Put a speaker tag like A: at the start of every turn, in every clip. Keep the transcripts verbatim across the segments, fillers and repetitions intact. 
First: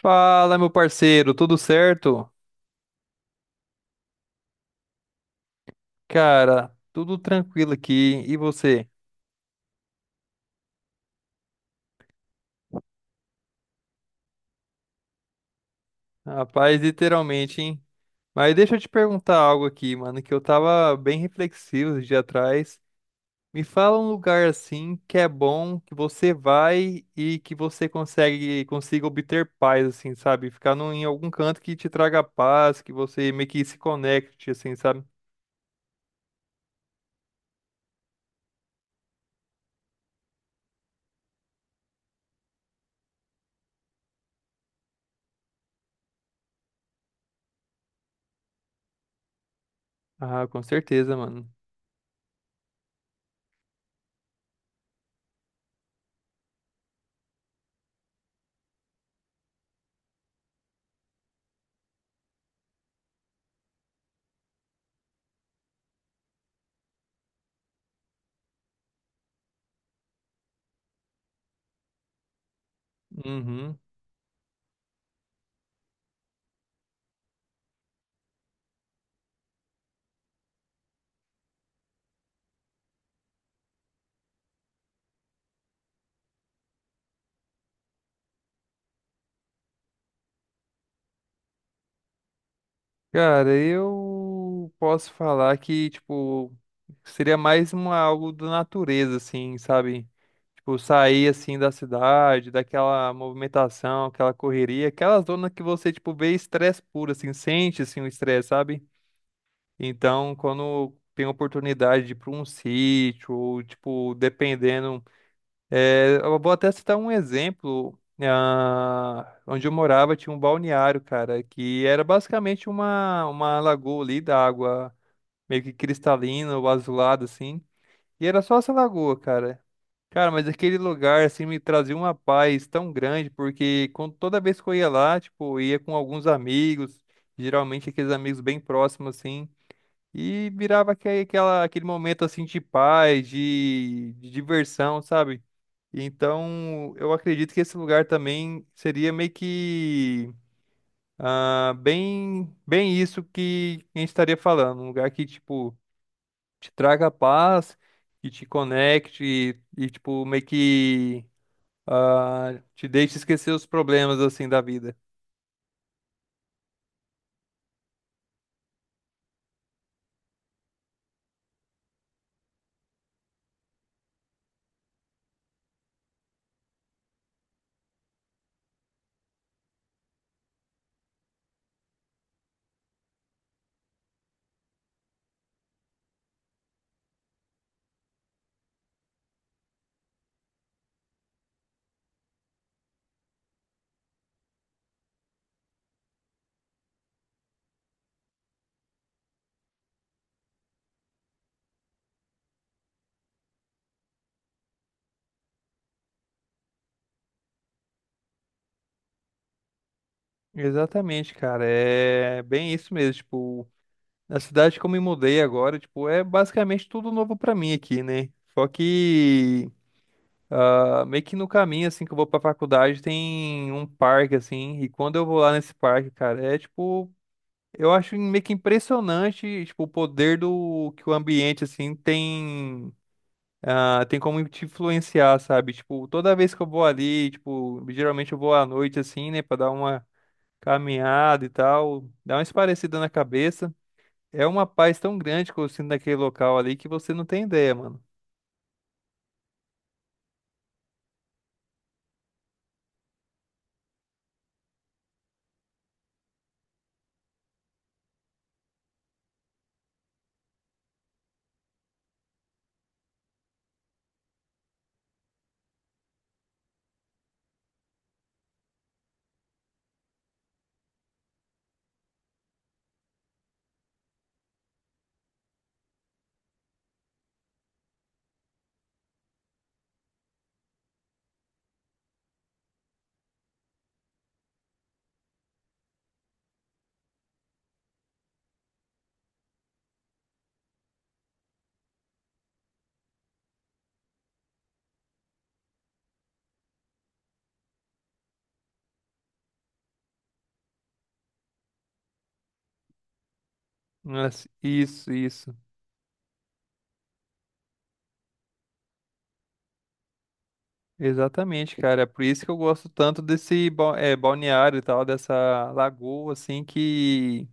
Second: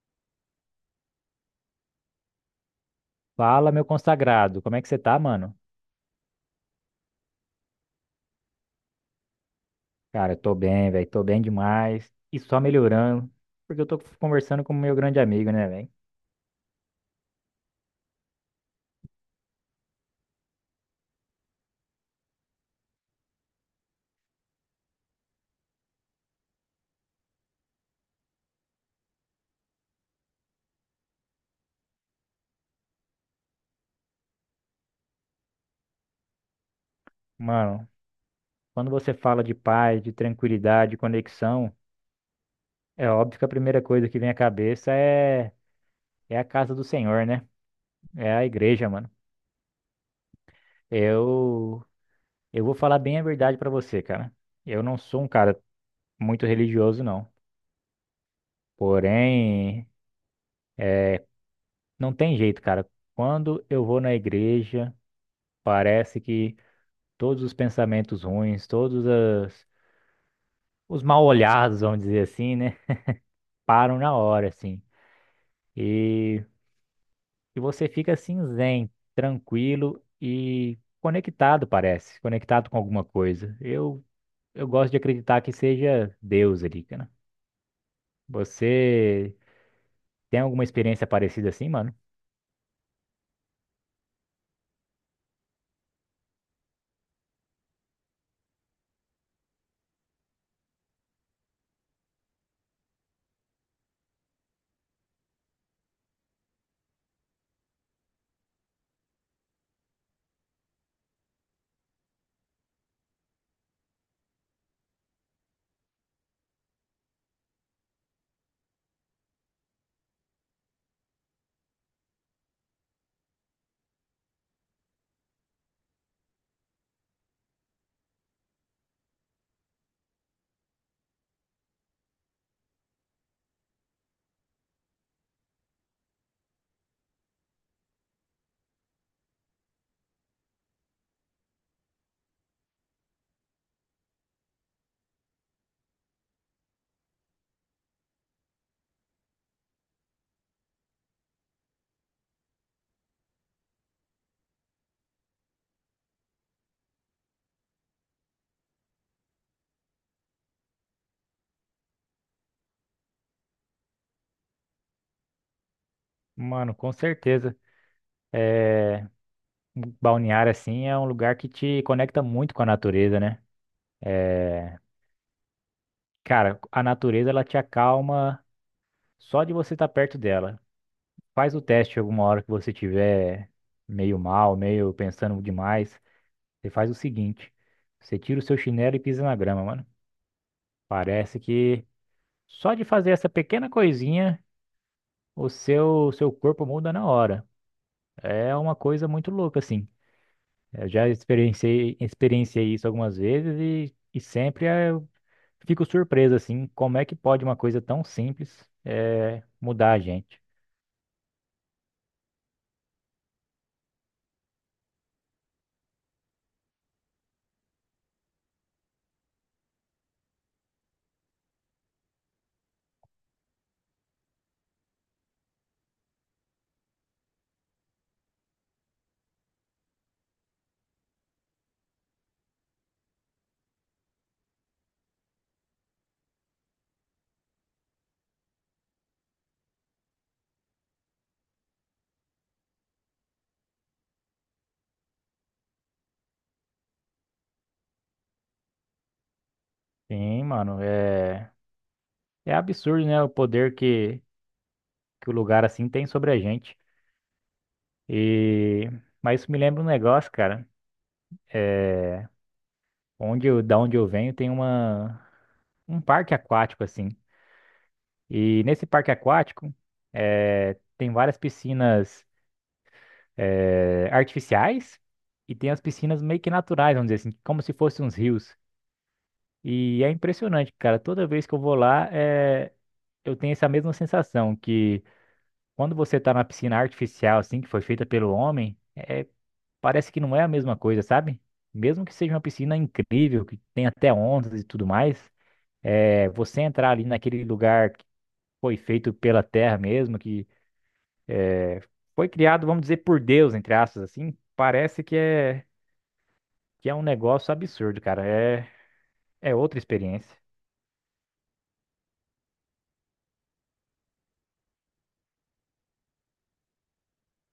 A: Fala, meu parceiro, tudo certo?
B: Fala, meu consagrado, como é que você tá, mano?
A: Cara, tudo tranquilo aqui. E você?
B: Cara, eu tô bem, velho, tô bem demais e só melhorando, porque eu tô conversando com o meu grande amigo, né, velho?
A: Rapaz, literalmente, hein? Mas deixa eu te perguntar algo aqui, mano, que eu tava bem reflexivo esse dia atrás. Me fala um lugar assim que é bom, que você vai e que você consegue consiga obter paz, assim, sabe? Ficar num, em algum canto que te traga paz, que você meio que se conecte, assim, sabe?
B: Mano, quando você fala de paz, de tranquilidade, de conexão, é óbvio que a primeira coisa que vem à cabeça é, é a casa do Senhor, né? É a igreja, mano.
A: Ah, com certeza, mano.
B: Eu, eu vou falar bem a verdade pra você, cara. Eu não sou um cara muito religioso, não. Porém, não tem jeito, cara. Quando eu vou na igreja, parece que todos os pensamentos ruins, todos as- os mal-olhados, vamos dizer assim, né?
A: Uhum.
B: Param na hora, assim. E, e você fica assim, zen, tranquilo e conectado, parece. Conectado com alguma coisa. Eu, eu gosto de acreditar que seja Deus ali, cara. Você tem alguma experiência parecida assim, mano?
A: Cara, eu posso falar que, tipo, seria mais uma, algo da natureza, assim, sabe? Tipo, sair, assim, da cidade, daquela movimentação, aquela correria, aquela zona que você, tipo, vê estresse puro, assim, sente, assim, o estresse, sabe? Então, quando tem oportunidade de ir pra um sítio, ou, tipo, dependendo é, eu vou até citar um exemplo. Ah, onde eu morava tinha um balneário, cara, que era basicamente uma, uma lagoa ali da água meio que cristalina ou azulada, assim. E era só essa lagoa, cara. Cara, mas aquele lugar, assim, me trazia uma paz tão grande, porque quando, toda vez que eu ia lá, tipo, eu ia com alguns amigos, geralmente aqueles amigos bem próximos, assim. E virava aque- aquela, aquele momento assim de paz, de, de diversão, sabe? Então, eu acredito que esse lugar também seria meio que ah, bem, bem isso que a gente estaria falando. Um lugar que, tipo, te traga paz, que te conecte e, tipo, meio que ah, te deixe esquecer os problemas, assim, da vida.
B: Mano, com certeza. É, balneário, assim, é um lugar que te conecta muito com a natureza, né? É, cara, a natureza, ela te acalma. Só de você estar perto dela. Faz o teste alguma hora que você tiver meio mal, meio pensando demais. Você faz o seguinte: você tira o seu chinelo e pisa na grama, mano. Parece que só de fazer essa pequena coisinha, o seu seu corpo muda na hora. É uma coisa muito louca, assim. Eu já experienciei, experienciei isso algumas vezes e, e sempre eh, eu fico surpreso, assim, como é que pode uma coisa tão simples eh, mudar a gente.
A: Exatamente, cara. É bem isso mesmo. Tipo, na cidade que eu me mudei agora, tipo, é basicamente tudo novo pra mim aqui, né? Só que ah, meio que no caminho, assim, que eu vou pra faculdade, tem um parque, assim, e quando eu vou lá nesse parque, cara, é tipo, eu acho meio que impressionante, tipo, o poder do que o ambiente, assim, tem. Ah, tem como te influenciar, sabe? Tipo, toda vez que eu vou ali, tipo, geralmente eu vou à noite, assim, né, pra dar uma caminhada e tal, dá uma esparecida na cabeça. É uma paz tão grande que eu sinto naquele local ali que você não tem ideia, mano.
B: Sim, mano, é. É absurdo, né? O poder que, que o lugar assim tem sobre a gente. E mas isso me lembra um negócio, cara. Onde eu, da onde eu venho tem uma um parque aquático assim. E nesse parque aquático eh, tem várias piscinas eh, artificiais e tem as piscinas meio que naturais, vamos dizer assim, como se fossem uns rios. E é impressionante, cara. Toda vez que eu vou lá, eh, eu tenho essa mesma sensação que quando você tá na piscina artificial assim que foi feita pelo homem é parece que não é a mesma coisa, sabe? Mesmo que seja uma piscina incrível, que tem até ondas e tudo mais, é, você entrar ali naquele lugar que foi feito pela terra mesmo, que foi criado, vamos dizer, por Deus, entre aspas, assim,
A: Nossa,
B: parece
A: Isso,
B: que
A: isso.
B: é, que é um negócio absurdo, cara. É, é outra experiência.
A: Exatamente, cara. É por isso que eu gosto tanto desse ba- eh, balneário e tal, dessa lagoa, assim, que,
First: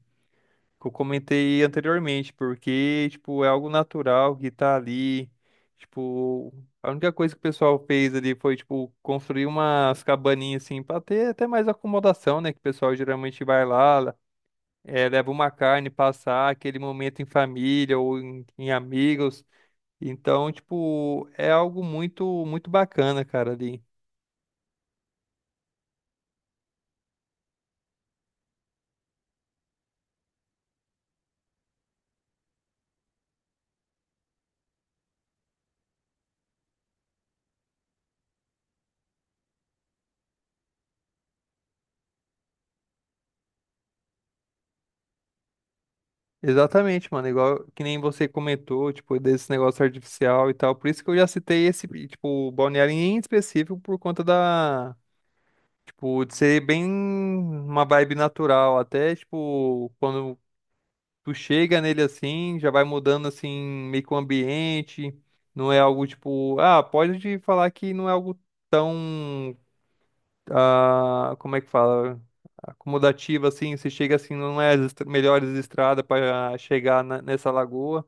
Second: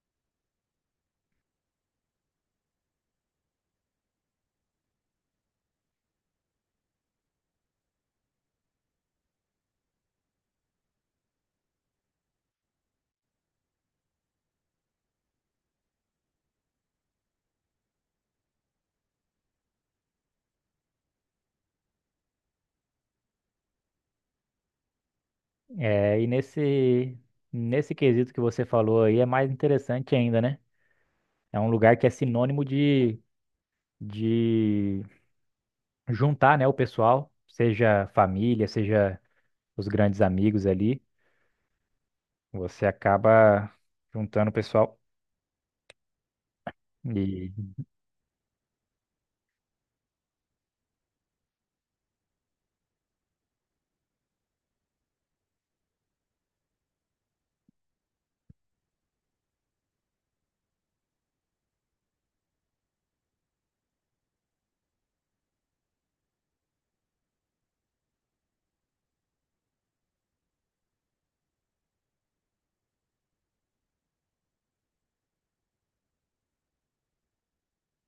A: que eu comentei anteriormente, porque, tipo, é algo natural que tá ali. Tipo, a única coisa que o pessoal fez ali foi, tipo, construir umas cabaninhas, assim, pra ter até mais acomodação, né? Que o pessoal geralmente vai lá. É, leva uma carne, passar aquele momento em família ou em, em amigos. Então, tipo, é algo muito, muito bacana, cara, ali.
B: É, e nesse, nesse quesito que você falou aí é mais interessante ainda, né? É um lugar que é sinônimo de, de juntar, né, o pessoal, seja família, seja os grandes amigos ali, você acaba juntando o pessoal.
A: Exatamente, mano.
B: E,
A: Igual que nem você comentou, tipo, desse negócio artificial e tal. Por isso que eu já citei esse, tipo, balneário em específico por conta da, tipo, de ser bem uma vibe natural. Até, tipo, quando tu chega nele assim, já vai mudando assim, meio que o ambiente. Não é algo tipo, ah, pode te falar que não é algo tão, ah, como é que fala? Acomodativo assim, você chega assim, não é as estra- melhores estradas para chegar na- nessa lagoa.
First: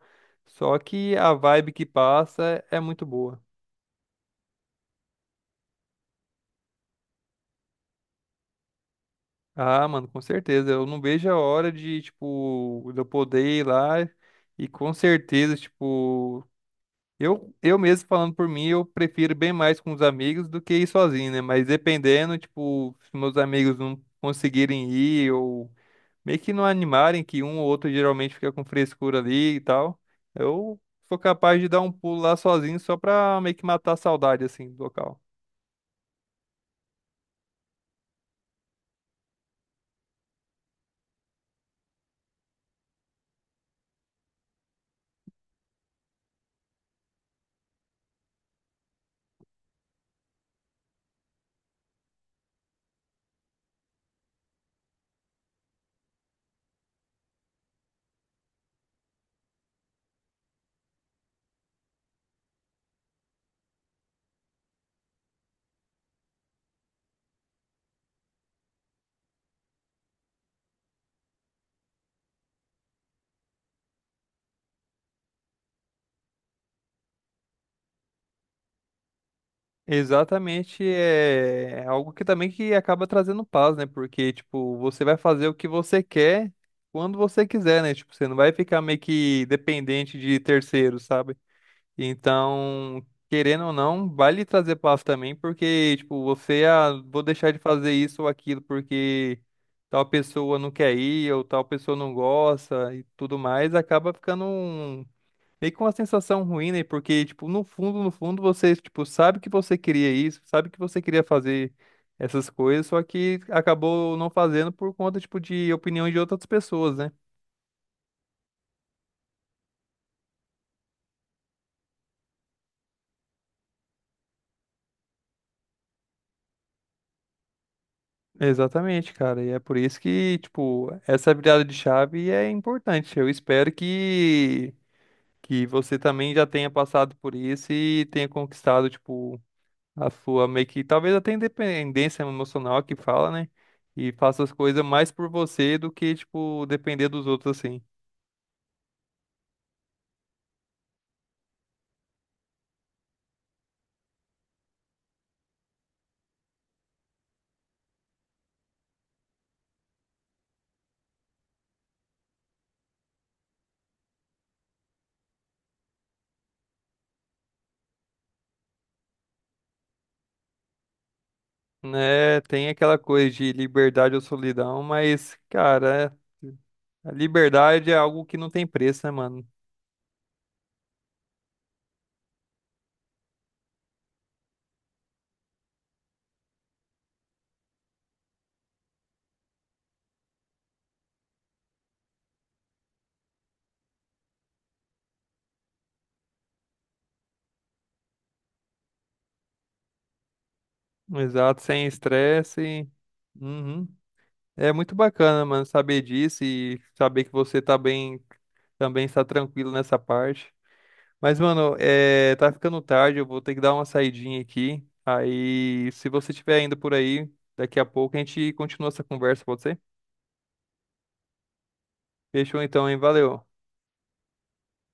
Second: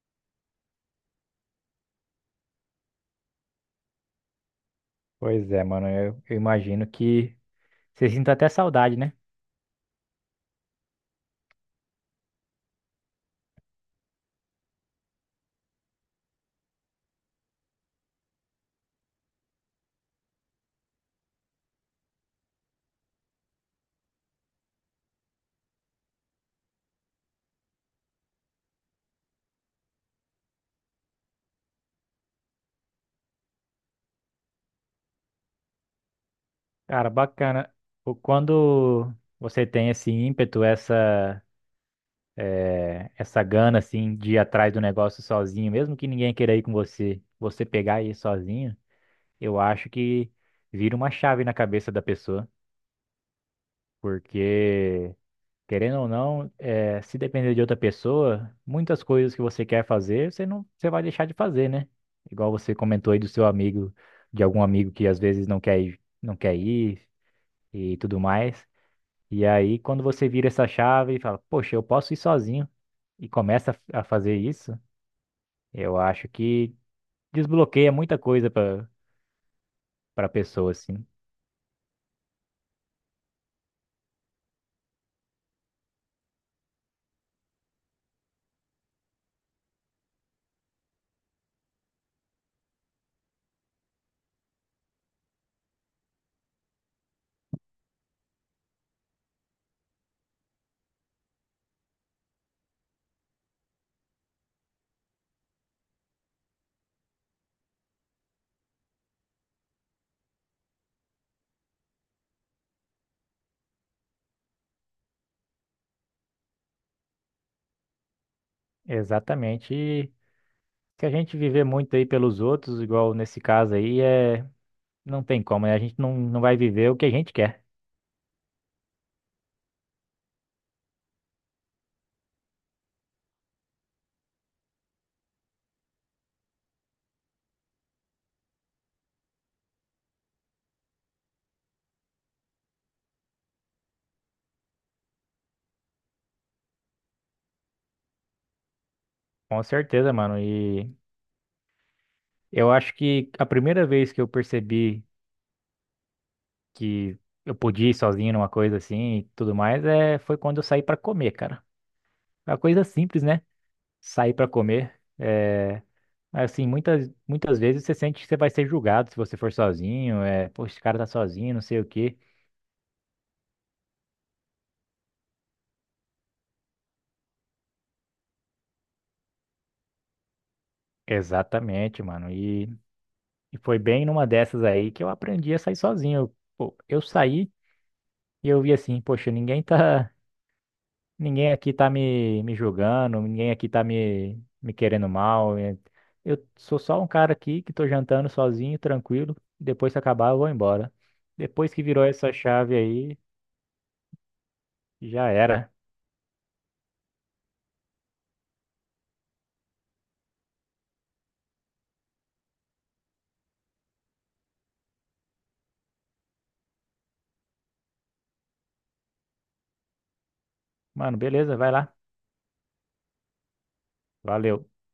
A: Só que a vibe que passa é muito boa.
B: pois é, mano, eu, eu imagino que você sinta até saudade, né?
A: Ah, mano, com certeza. Eu não vejo a hora de, tipo, de eu poder ir lá e com certeza, tipo. Eu, eu mesmo falando por mim, eu prefiro bem mais com os amigos do que ir sozinho, né? Mas dependendo, tipo, se meus amigos não conseguirem ir ou meio que não animarem, que um ou outro geralmente fica com frescura ali e tal, eu sou capaz de dar um pulo lá sozinho só pra meio que matar a saudade, assim, do local.
B: Cara, bacana. O- Quando você tem esse ímpeto, essa, eh, essa gana, assim, de ir atrás do negócio sozinho, mesmo que ninguém queira ir com você, você pegar e ir sozinho, eu acho que vira uma chave na cabeça da pessoa, porque, querendo ou não, eh, se depender de outra pessoa, muitas coisas que você quer fazer, você não, você vai deixar de fazer, né? Igual você comentou aí do seu amigo, de algum amigo que às vezes não quer ir, não quer ir e tudo mais. E aí, quando você vira essa chave e fala, poxa, eu posso ir sozinho e começa a a fazer isso, eu acho que desbloqueia muita coisa para para a pessoa,
A: Exatamente,
B: assim.
A: é é algo que também que acaba trazendo paz, né? Porque, tipo, você vai fazer o que você quer quando você quiser, né? Tipo, você não vai ficar meio que dependente de terceiros, sabe? Então, querendo ou não, vai lhe trazer paz também, porque, tipo, você, ah, vou deixar de fazer isso ou aquilo porque tal pessoa não quer ir, ou tal pessoa não gosta e tudo mais, acaba ficando um, meio com uma sensação ruim, né? Porque, tipo, no fundo, no fundo, você, tipo, sabe que você queria isso, sabe que você queria fazer essas coisas, só que acabou não fazendo por conta, tipo, de opiniões de outras pessoas, né?
B: Exatamente. E se a gente viver muito aí pelos outros, igual nesse caso aí, é, não tem como, né? A gente não, não vai viver o que a gente quer.
A: Exatamente, cara. E é por isso que, tipo, essa virada de chave é importante. Eu espero que que você também já tenha passado por isso e tenha conquistado, tipo, a sua meio que talvez até independência emocional que fala, né? E faça as coisas mais por você do que, tipo, depender dos outros assim.
B: Com certeza, mano. E eu acho que a primeira vez que eu percebi que eu podia ir sozinho numa coisa assim e tudo mais é, foi quando eu saí pra comer, cara. É uma coisa simples, né? Sair pra comer. É, assim, muitas, muitas vezes você sente que você vai ser julgado se você for sozinho. É, pô, esse cara tá sozinho, não sei o quê.
A: Né? Tem aquela coisa de liberdade ou solidão, mas, cara, é- a liberdade é algo que não tem preço, né, mano?
B: Exatamente, mano. E, e foi bem numa dessas aí que eu aprendi a sair sozinho. Eu, pô, eu saí. E eu vi assim, poxa, ninguém tá. Ninguém aqui tá me, me julgando, ninguém aqui tá me, me querendo mal. é- Eu sou só um cara aqui que tô jantando sozinho, tranquilo. e Depois que acabar, eu vou embora.
A: Exato,
B: Depois que
A: sem
B: virou essa chave
A: estresse.
B: aí,
A: Uhum. É muito
B: já
A: bacana, mano,
B: era.
A: saber disso e saber que você tá bem, também está tranquilo nessa parte. Mas, mano, é, tá ficando tarde, eu vou ter que dar uma saidinha aqui. Aí, se você estiver indo por aí, daqui a pouco a gente continua essa conversa, pode ser?
B: Mano, beleza, vai lá.
A: Fechou então, hein? Valeu.
B: Valeu.